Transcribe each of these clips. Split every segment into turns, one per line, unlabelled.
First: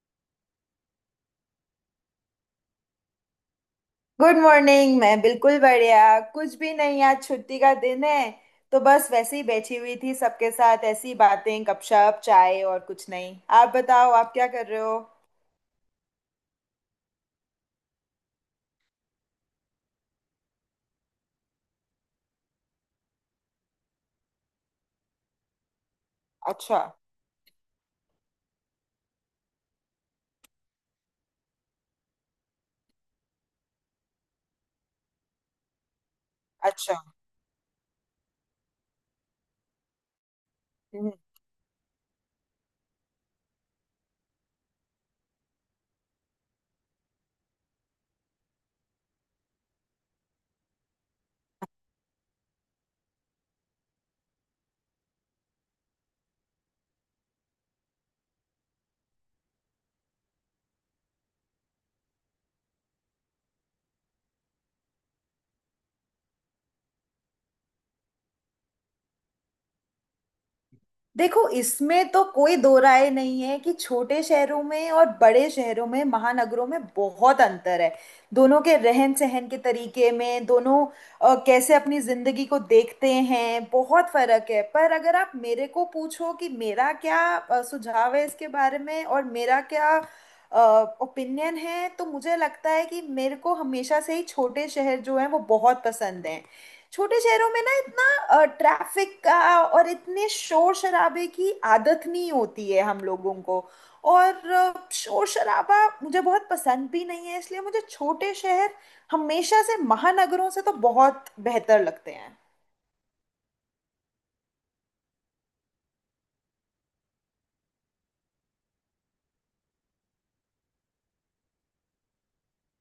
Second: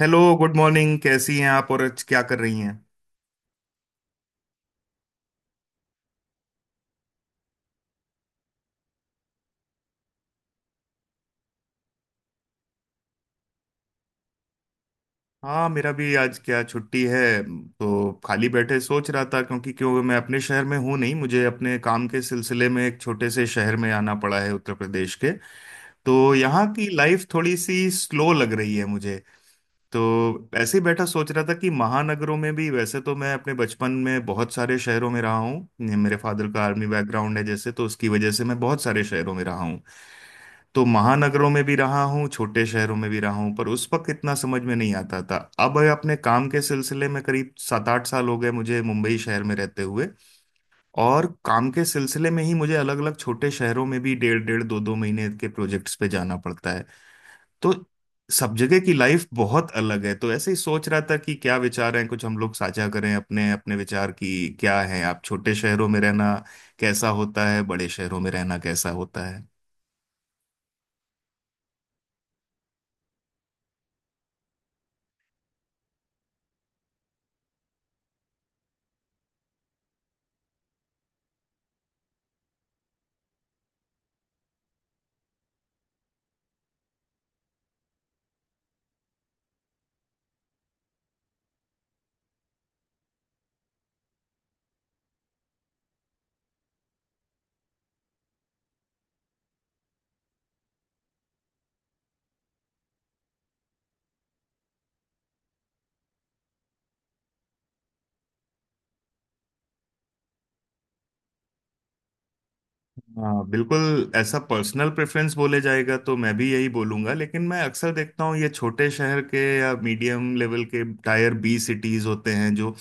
Hello, good morning. कैसी हैं आप और आज क्या कर रही हैं?
Good morning. मैं बिल्कुल बढ़िया। कुछ भी नहीं, आज छुट्टी का दिन है, तो बस वैसे ही बैठी हुई थी। सबके साथ ऐसी बातें, गपशप, चाय, और कुछ नहीं। आप बताओ, आप क्या कर रहे हो?
हाँ, मेरा भी आज क्या छुट्टी है। तो खाली बैठे सोच रहा था क्योंकि क्यों मैं अपने शहर में हूँ नहीं, मुझे अपने काम के सिलसिले में एक छोटे से शहर में आना पड़ा है उत्तर प्रदेश के। तो यहाँ
अच्छा।
की लाइफ थोड़ी सी स्लो लग रही है मुझे। तो ऐसे ही बैठा सोच रहा था कि महानगरों में भी, वैसे तो मैं अपने बचपन में बहुत सारे शहरों में रहा हूँ। मेरे फादर का आर्मी
अच्छा।
बैकग्राउंड है, जैसे तो उसकी वजह से मैं बहुत सारे शहरों में रहा हूँ। तो महानगरों में भी रहा हूँ, छोटे शहरों में भी रहा हूँ, पर उस वक्त इतना समझ में नहीं आता था। अब अपने काम के सिलसिले में करीब 7-8 साल हो गए मुझे मुंबई शहर में रहते हुए। और काम के सिलसिले में ही मुझे अलग अलग छोटे शहरों में भी 1.5-1.5 2-2 महीने के प्रोजेक्ट्स पे जाना पड़ता है। तो सब जगह की लाइफ बहुत अलग है। तो ऐसे ही सोच रहा था कि क्या विचार हैं, कुछ हम लोग साझा करें अपने अपने विचार की क्या है। आप छोटे शहरों में रहना कैसा होता है, बड़े शहरों में रहना कैसा होता है।
देखो, इसमें तो कोई दो राय नहीं है कि छोटे शहरों में और बड़े शहरों में, महानगरों में, बहुत अंतर है। दोनों के रहन सहन के तरीके में, दोनों कैसे अपनी जिंदगी को देखते हैं, बहुत फर्क है। पर अगर आप मेरे को पूछो कि मेरा क्या सुझाव है इसके बारे में और मेरा क्या ओपिनियन है, तो मुझे लगता है कि मेरे को हमेशा से ही छोटे शहर जो हैं वो बहुत पसंद हैं। छोटे शहरों में ना इतना ट्रैफिक का और इतने शोर शराबे की आदत नहीं होती है हम लोगों को। और शोर शराबा मुझे बहुत पसंद भी नहीं है, इसलिए मुझे छोटे शहर हमेशा से महानगरों से तो बहुत बेहतर लगते हैं।
हाँ, बिल्कुल, ऐसा पर्सनल प्रेफरेंस बोले जाएगा तो मैं भी यही बोलूंगा। लेकिन मैं अक्सर देखता हूँ ये छोटे शहर के या मीडियम लेवल के टायर बी सिटीज होते हैं, जो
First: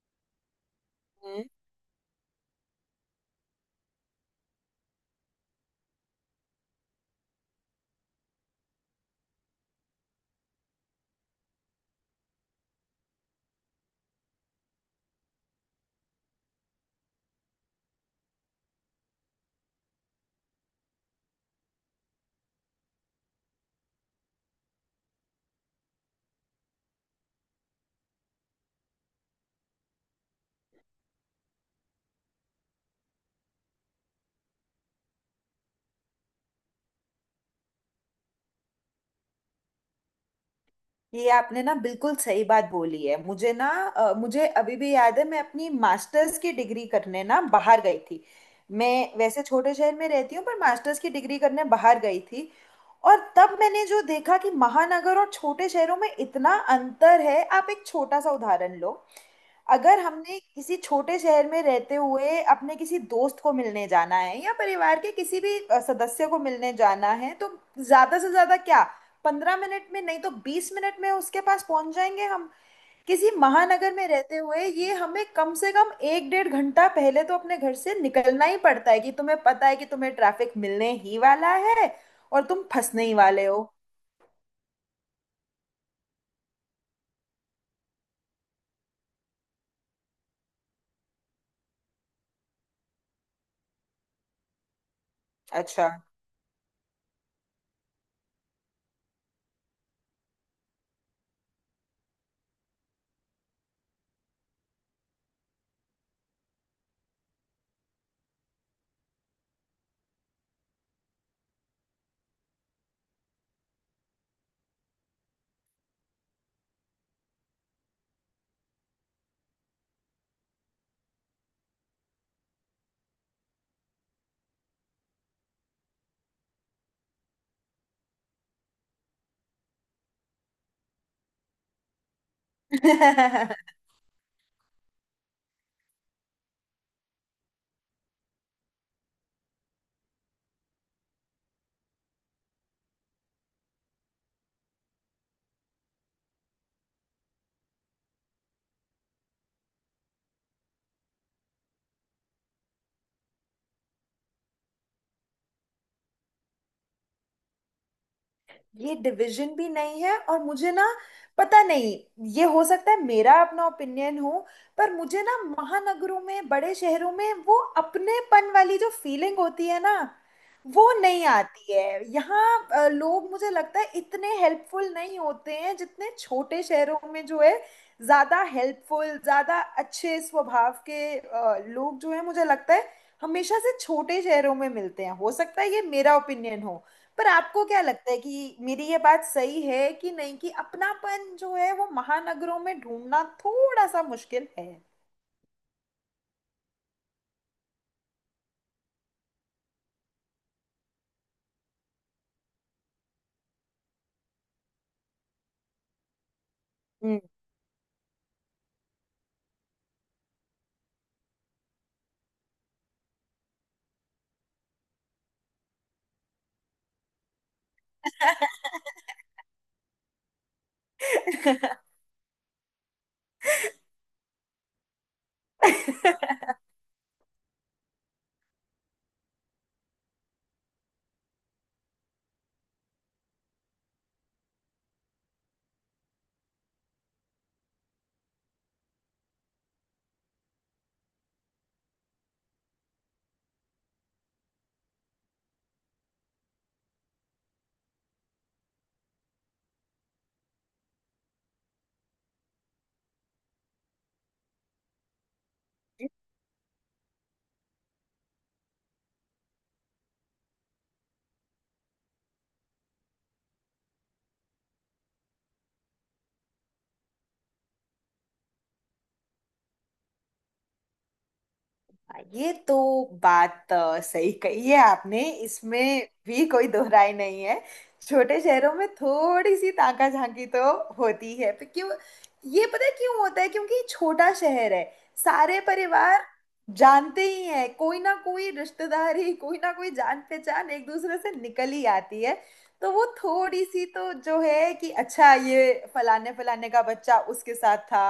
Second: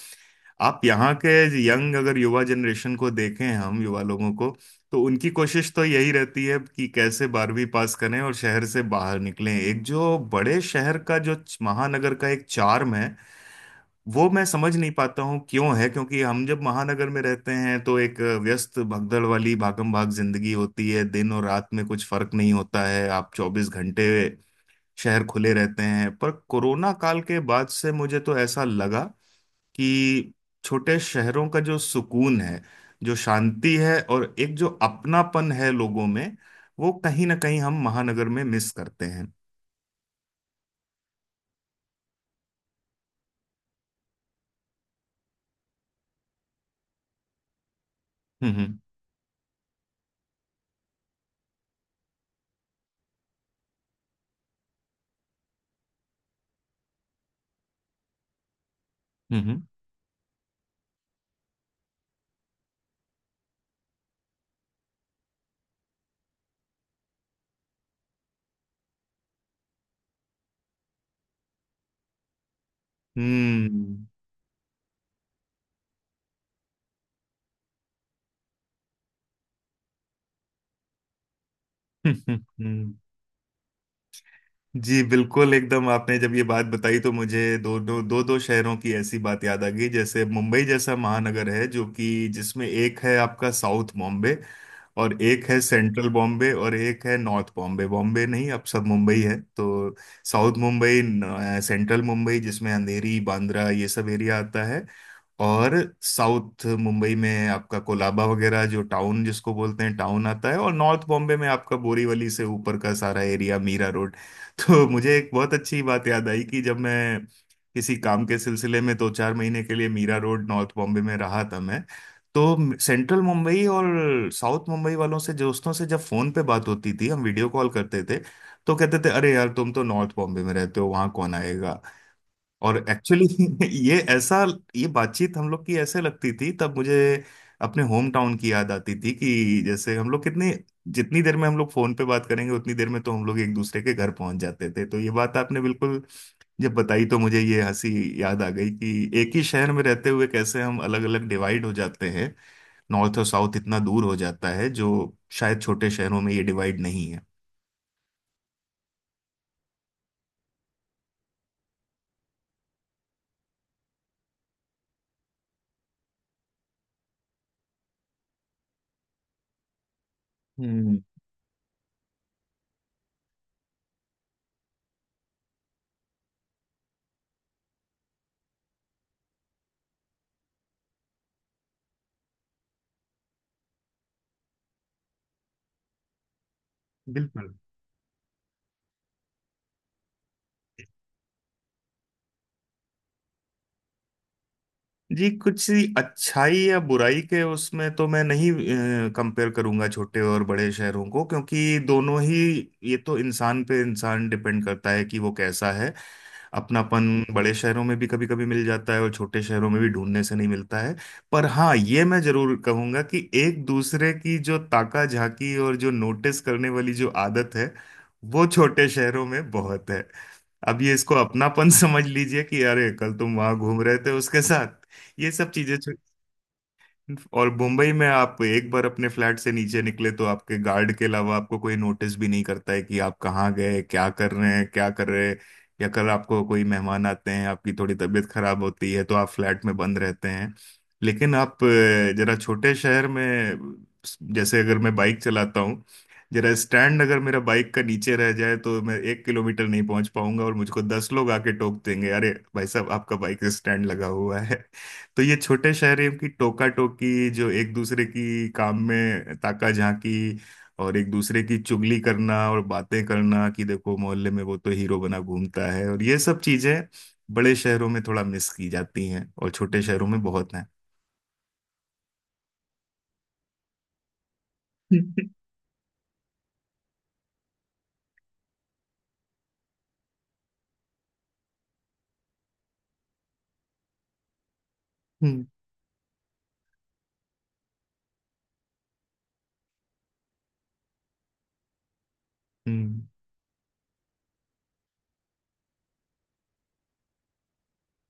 आप यहाँ के यंग, अगर युवा जनरेशन को देखें, हम युवा लोगों को, तो उनकी कोशिश तो यही रहती है कि कैसे 12वीं पास करें और शहर से बाहर निकलें। एक जो बड़े शहर का, जो महानगर का एक चार्म है, वो मैं समझ नहीं पाता हूँ क्यों है। क्योंकि हम जब महानगर में रहते हैं तो एक व्यस्त भगदड़ वाली भागम भाग जिंदगी होती है, दिन और रात में कुछ फर्क नहीं होता है, आप 24 घंटे शहर खुले रहते हैं। पर कोरोना काल के बाद से मुझे तो ऐसा लगा कि छोटे शहरों का जो सुकून है, जो शांति है, और एक जो अपनापन है लोगों में, वो कहीं ना कहीं हम महानगर में मिस करते हैं।
ये आपने ना बिल्कुल सही बात बोली है। मुझे ना मुझे अभी भी याद है, मैं अपनी मास्टर्स की डिग्री करने ना बाहर गई थी।
हम्म।
मैं वैसे छोटे शहर में रहती हूँ, पर मास्टर्स की डिग्री करने बाहर गई थी। और तब मैंने जो देखा कि महानगर और छोटे शहरों में इतना अंतर है। आप एक छोटा सा उदाहरण लो,
हम्म। हम्म।
अगर हमने किसी छोटे शहर में रहते हुए अपने किसी दोस्त को मिलने जाना है या परिवार के किसी भी सदस्य को मिलने जाना है, तो ज्यादा से ज्यादा क्या, 15 मिनट में नहीं तो 20 मिनट में उसके पास पहुंच जाएंगे हम। किसी महानगर
हम्म।
में रहते हुए ये हमें कम से कम एक डेढ़ घंटा पहले तो अपने घर से निकलना ही पड़ता है कि तुम्हें पता है कि तुम्हें ट्रैफिक मिलने ही वाला है
हम्म। हम्म।
और तुम
हम्म।
फंसने ही वाले हो।
जी बिल्कुल एकदम, आपने जब ये बात बताई तो मुझे दो दो शहरों की ऐसी बात याद आ गई। जैसे मुंबई जैसा महानगर है जो कि जिसमें एक है आपका साउथ बॉम्बे, और एक है
अच्छा।
सेंट्रल बॉम्बे, और एक है नॉर्थ बॉम्बे। बॉम्बे नहीं, अब सब मुंबई है। तो साउथ मुंबई सेंट्रल मुंबई जिसमें अंधेरी, बांद्रा, ये सब एरिया आता है। और साउथ मुंबई में आपका कोलाबा वगैरह, जो टाउन, जिसको बोलते हैं टाउन, आता है। और नॉर्थ बॉम्बे में आपका बोरीवली से ऊपर का सारा एरिया, मीरा रोड। तो मुझे एक बहुत अच्छी बात याद आई कि जब मैं किसी काम के सिलसिले में दो चार महीने के लिए मीरा रोड, नॉर्थ बॉम्बे में रहा था मैं, तो सेंट्रल मुंबई और साउथ मुंबई वालों से, दोस्तों से, जब फोन पे बात होती थी, हम वीडियो कॉल करते थे, तो कहते थे, अरे यार, तुम तो नॉर्थ बॉम्बे में रहते हो, वहां कौन आएगा। और एक्चुअली ये ऐसा, ये बातचीत हम लोग की ऐसे लगती थी, तब मुझे अपने होम टाउन की याद आती थी कि जैसे हम लोग कितने, जितनी देर में हम लोग फोन पे बात करेंगे उतनी देर में तो हम लोग एक दूसरे के घर पहुंच जाते थे। तो ये बात आपने बिल्कुल जब बताई तो मुझे ये हंसी याद आ गई कि एक ही शहर में रहते हुए कैसे हम अलग अलग डिवाइड हो जाते हैं, नॉर्थ और साउथ इतना दूर हो जाता है, जो शायद छोटे शहरों में ये डिवाइड नहीं है।
ये डिवीजन भी नहीं है। और मुझे ना, पता नहीं, ये हो सकता है मेरा अपना ओपिनियन हो, पर मुझे ना महानगरों में, बड़े शहरों में, वो अपनेपन वाली जो फीलिंग होती है ना, वो
हम्म।
नहीं आती है यहाँ। लोग मुझे लगता है इतने हेल्पफुल नहीं होते हैं जितने छोटे शहरों में जो है, ज्यादा हेल्पफुल, ज्यादा अच्छे स्वभाव के लोग जो है, मुझे लगता है हमेशा से छोटे शहरों में मिलते हैं। हो सकता है ये मेरा ओपिनियन हो, पर
बिल्कुल।
आपको क्या लगता है कि मेरी ये बात सही है कि नहीं, कि अपनापन जो है वो महानगरों में ढूंढना थोड़ा सा मुश्किल है?
जी, कुछ सी अच्छाई या बुराई के, उसमें तो मैं नहीं कंपेयर करूंगा छोटे और बड़े शहरों को, क्योंकि दोनों ही, ये तो इंसान पे इंसान डिपेंड करता है कि वो कैसा है। अपनापन बड़े शहरों में भी कभी कभी मिल जाता है और छोटे शहरों में भी ढूंढने से नहीं मिलता है। पर हाँ, ये मैं जरूर कहूंगा कि एक दूसरे की जो ताका झाकी और जो नोटिस करने वाली जो आदत है, वो छोटे शहरों में बहुत है। अब ये, इसको अपनापन समझ लीजिए कि अरे कल तुम वहां घूम रहे थे उसके साथ, ये सब चीजें और मुंबई में आप एक बार अपने फ्लैट से नीचे निकले तो आपके गार्ड के अलावा आपको कोई नोटिस भी नहीं करता है कि आप कहाँ गए, क्या कर रहे हैं क्या कर रहे हैं। या कल आपको कोई मेहमान आते हैं, आपकी थोड़ी तबीयत खराब होती है तो आप फ्लैट में बंद रहते हैं। लेकिन आप जरा छोटे शहर में, जैसे अगर मैं बाइक चलाता हूँ, जरा स्टैंड अगर मेरा बाइक का नीचे रह जाए तो मैं 1 किलोमीटर नहीं पहुंच पाऊंगा और मुझको 10 लोग आके टोक देंगे, अरे भाई साहब, आपका बाइक स्टैंड लगा हुआ है। तो ये छोटे शहरों की टोका टोकी, जो एक दूसरे की काम में ताका झांकी, और एक दूसरे की चुगली करना और बातें करना कि देखो मोहल्ले में वो तो हीरो बना घूमता है, और ये सब चीजें बड़े शहरों में थोड़ा मिस की जाती हैं और छोटे शहरों में बहुत हैं।
ये तो बात सही कही है आपने, इसमें भी कोई दोहराई नहीं है। छोटे शहरों में थोड़ी सी ताका झांकी तो होती है, पर क्यों, ये पता है क्यों होता है? क्योंकि छोटा शहर है,
हम्म।
सारे परिवार जानते ही हैं, कोई ना कोई रिश्तेदारी, कोई ना कोई जान पहचान एक दूसरे से निकल ही आती है। तो
हम्म।
वो थोड़ी सी तो जो है कि अच्छा ये फलाने फलाने का बच्चा उसके साथ था,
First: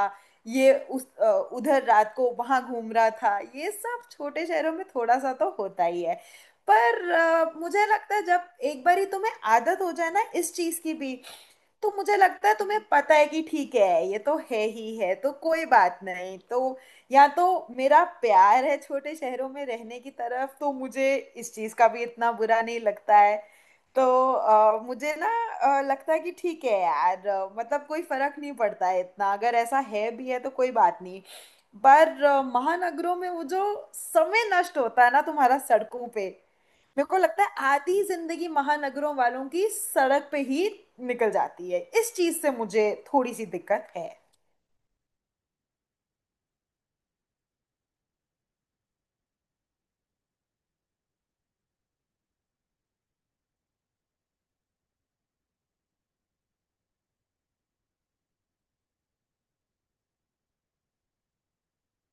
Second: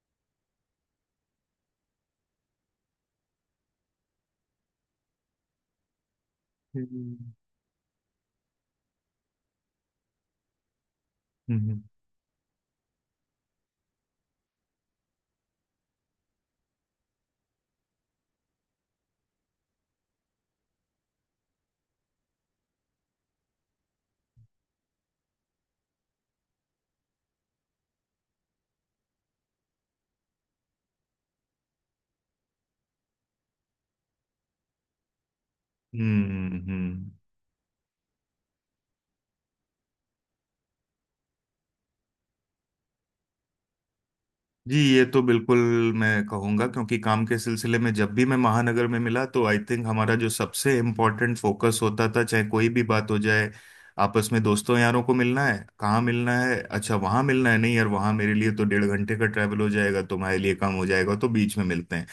ये उस उधर रात को वहां घूम रहा था, ये सब छोटे शहरों में थोड़ा सा तो होता ही है। पर
हम्म।
मुझे लगता है जब एक बारी तुम्हें आदत हो जाए ना इस चीज की भी,
हम्म। हम्म।
तो मुझे लगता है तुम्हें पता है कि ठीक है, ये तो है ही है, तो कोई बात नहीं। तो या तो मेरा प्यार है छोटे शहरों में रहने की तरफ, तो मुझे इस चीज का भी इतना बुरा नहीं लगता है। तो मुझे ना लगता है कि ठीक है यार, मतलब कोई फर्क नहीं पड़ता है इतना, अगर ऐसा है भी है तो कोई बात नहीं। पर महानगरों में वो जो समय नष्ट होता है ना तुम्हारा सड़कों
हम्म।
पे,
हम्म।
मेरे
हम्म।
को लगता है आधी जिंदगी महानगरों वालों की सड़क पे ही निकल जाती है। इस चीज से मुझे थोड़ी सी दिक्कत है।
जी, ये तो बिल्कुल मैं कहूँगा क्योंकि काम के सिलसिले में जब भी मैं महानगर में मिला, तो आई थिंक हमारा जो सबसे इम्पोर्टेंट फोकस होता था, चाहे कोई भी बात हो जाए, आपस में दोस्तों यारों को मिलना है कहाँ, मिलना है अच्छा वहाँ मिलना है, नहीं यार वहाँ मेरे लिए तो 1.5 घंटे का ट्रैवल हो जाएगा, तुम्हारे लिए कम हो जाएगा, तो बीच में मिलते हैं।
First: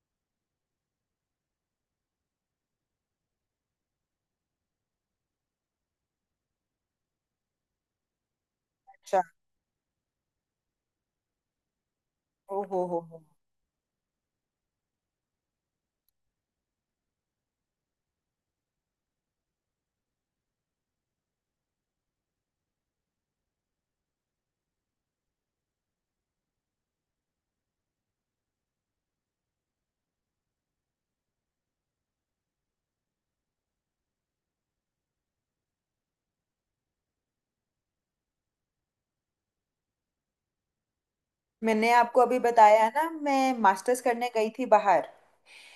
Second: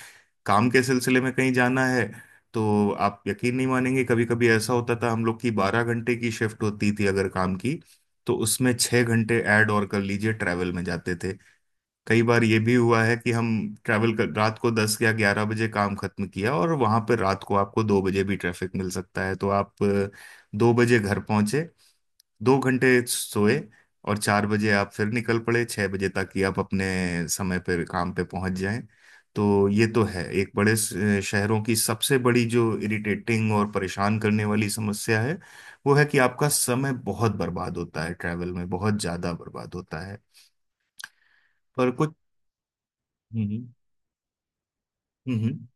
काम के सिलसिले में कहीं जाना है, तो आप यकीन नहीं मानेंगे, कभी कभी ऐसा होता था हम लोग की 12 घंटे की शिफ्ट होती थी अगर काम की, तो उसमें छह
अच्छा।
घंटे ऐड और कर लीजिए ट्रैवल में जाते थे। कई बार ये
ओ
भी
हो
हुआ है
हो।
कि हम ट्रैवल कर रात को 10 या 11 बजे काम खत्म किया, और वहां पर रात को आपको 2 बजे भी ट्रैफिक मिल सकता है। तो आप 2 बजे घर पहुंचे, 2 घंटे सोए, और 4 बजे आप फिर निकल पड़े 6 बजे तक कि आप अपने समय पर काम पे पहुंच जाएं। तो ये तो है एक बड़े शहरों की सबसे बड़ी जो इरिटेटिंग और परेशान करने वाली समस्या है, वो है कि आपका समय बहुत बर्बाद होता है, ट्रैवल में बहुत ज्यादा बर्बाद होता है। पर
मैंने
कुछ।
आपको अभी बताया ना, मैं
हम्म।
मास्टर्स करने गई थी बाहर,
हम्म।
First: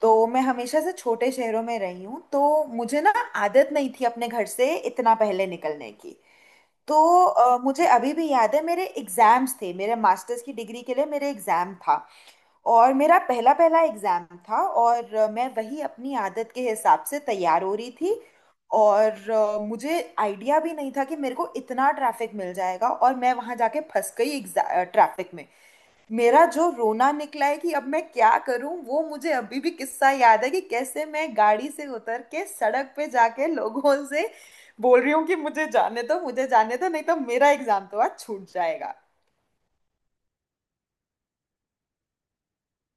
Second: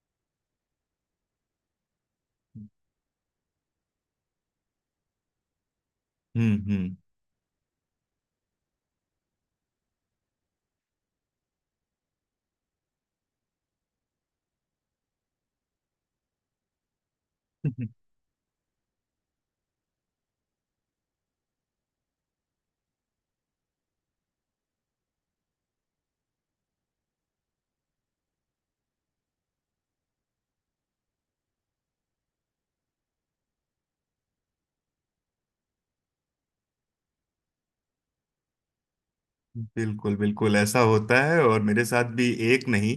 तो मैं हमेशा से छोटे शहरों में रही हूँ, तो
हम्म।
मुझे ना आदत नहीं थी अपने घर से इतना पहले निकलने की। तो
हम्म।
मुझे अभी भी याद है, मेरे एग्जाम्स थे, मेरे मास्टर्स की डिग्री के लिए मेरे एग्जाम था, और मेरा पहला पहला एग्जाम था। और मैं वही अपनी आदत के हिसाब से तैयार हो रही थी, और मुझे आइडिया भी नहीं था कि मेरे को इतना ट्रैफिक मिल जाएगा, और मैं वहां जाके फंस गई ट्रैफिक में। मेरा जो रोना निकला है कि अब मैं क्या करूं, वो मुझे अभी भी किस्सा याद है कि कैसे मैं गाड़ी से उतर के सड़क पे जाके लोगों से बोल रही हूँ कि मुझे जाने दो, मुझे जाने दो, नहीं तो मेरा एग्जाम तो आज छूट जाएगा।
बिल्कुल बिल्कुल ऐसा होता है, और मेरे साथ भी एक नहीं,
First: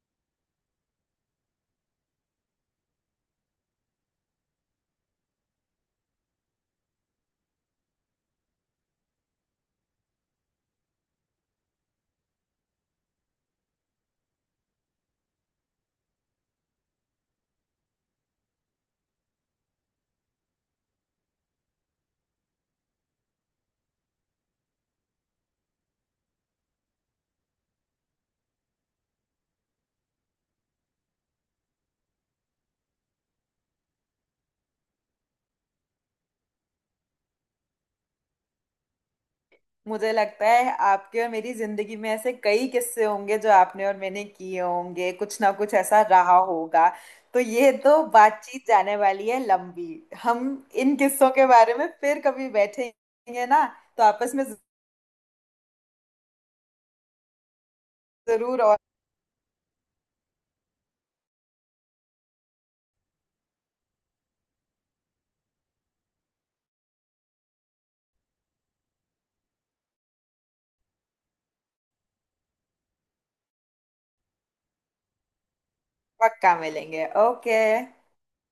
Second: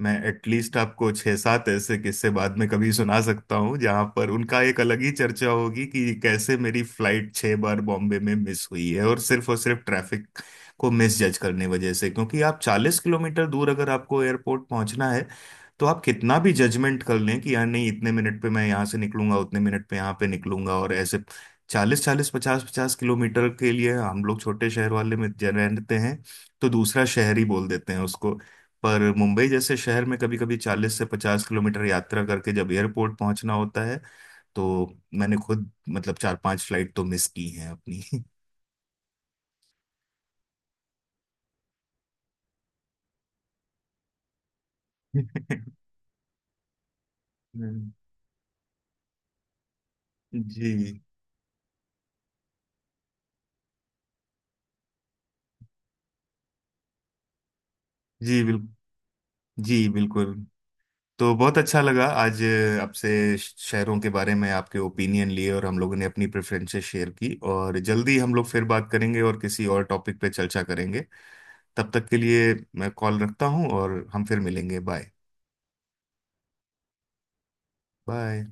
मैं एटलीस्ट आपको छह सात ऐसे किस्से बाद में कभी सुना सकता हूँ जहां पर उनका एक अलग ही चर्चा होगी कि कैसे मेरी फ्लाइट छह बार बॉम्बे में मिस हुई है, और सिर्फ ट्रैफिक को मिस जज करने वजह से। क्योंकि आप 40 किलोमीटर दूर अगर आपको एयरपोर्ट पहुंचना है, तो आप कितना भी जजमेंट कर लें कि यार नहीं इतने मिनट पे मैं यहाँ से निकलूंगा, उतने मिनट पे यहाँ पे निकलूंगा। और ऐसे चालीस चालीस पचास पचास किलोमीटर के लिए हम लोग, छोटे शहर वाले में रहते हैं, तो दूसरा शहर ही बोल देते हैं उसको। पर मुंबई जैसे शहर में कभी कभी 40 से 50 किलोमीटर यात्रा करके जब एयरपोर्ट पहुंचना होता है, तो मैंने खुद मतलब चार पांच फ्लाइट तो मिस की हैं अपनी।
मुझे लगता है आपके और मेरी जिंदगी में ऐसे कई किस्से होंगे जो आपने और मैंने किए होंगे, कुछ ना कुछ ऐसा रहा होगा। तो ये तो बातचीत जाने वाली है लंबी। हम इन
जी।
किस्सों के बारे में फिर कभी बैठेंगे ना, तो आपस में,
जी
जरूर।
बिल्कुल। जी बिल्कुल। तो बहुत अच्छा लगा आज आपसे शहरों के बारे में आपके ओपिनियन लिए, और हम लोगों ने अपनी प्रेफरेंसेस शेयर की, और जल्दी हम लोग फिर बात करेंगे और किसी और टॉपिक पे चर्चा करेंगे। तब तक के लिए मैं कॉल रखता हूँ और हम फिर मिलेंगे। बाय।
पक्का मिलेंगे, ओके।
बाय।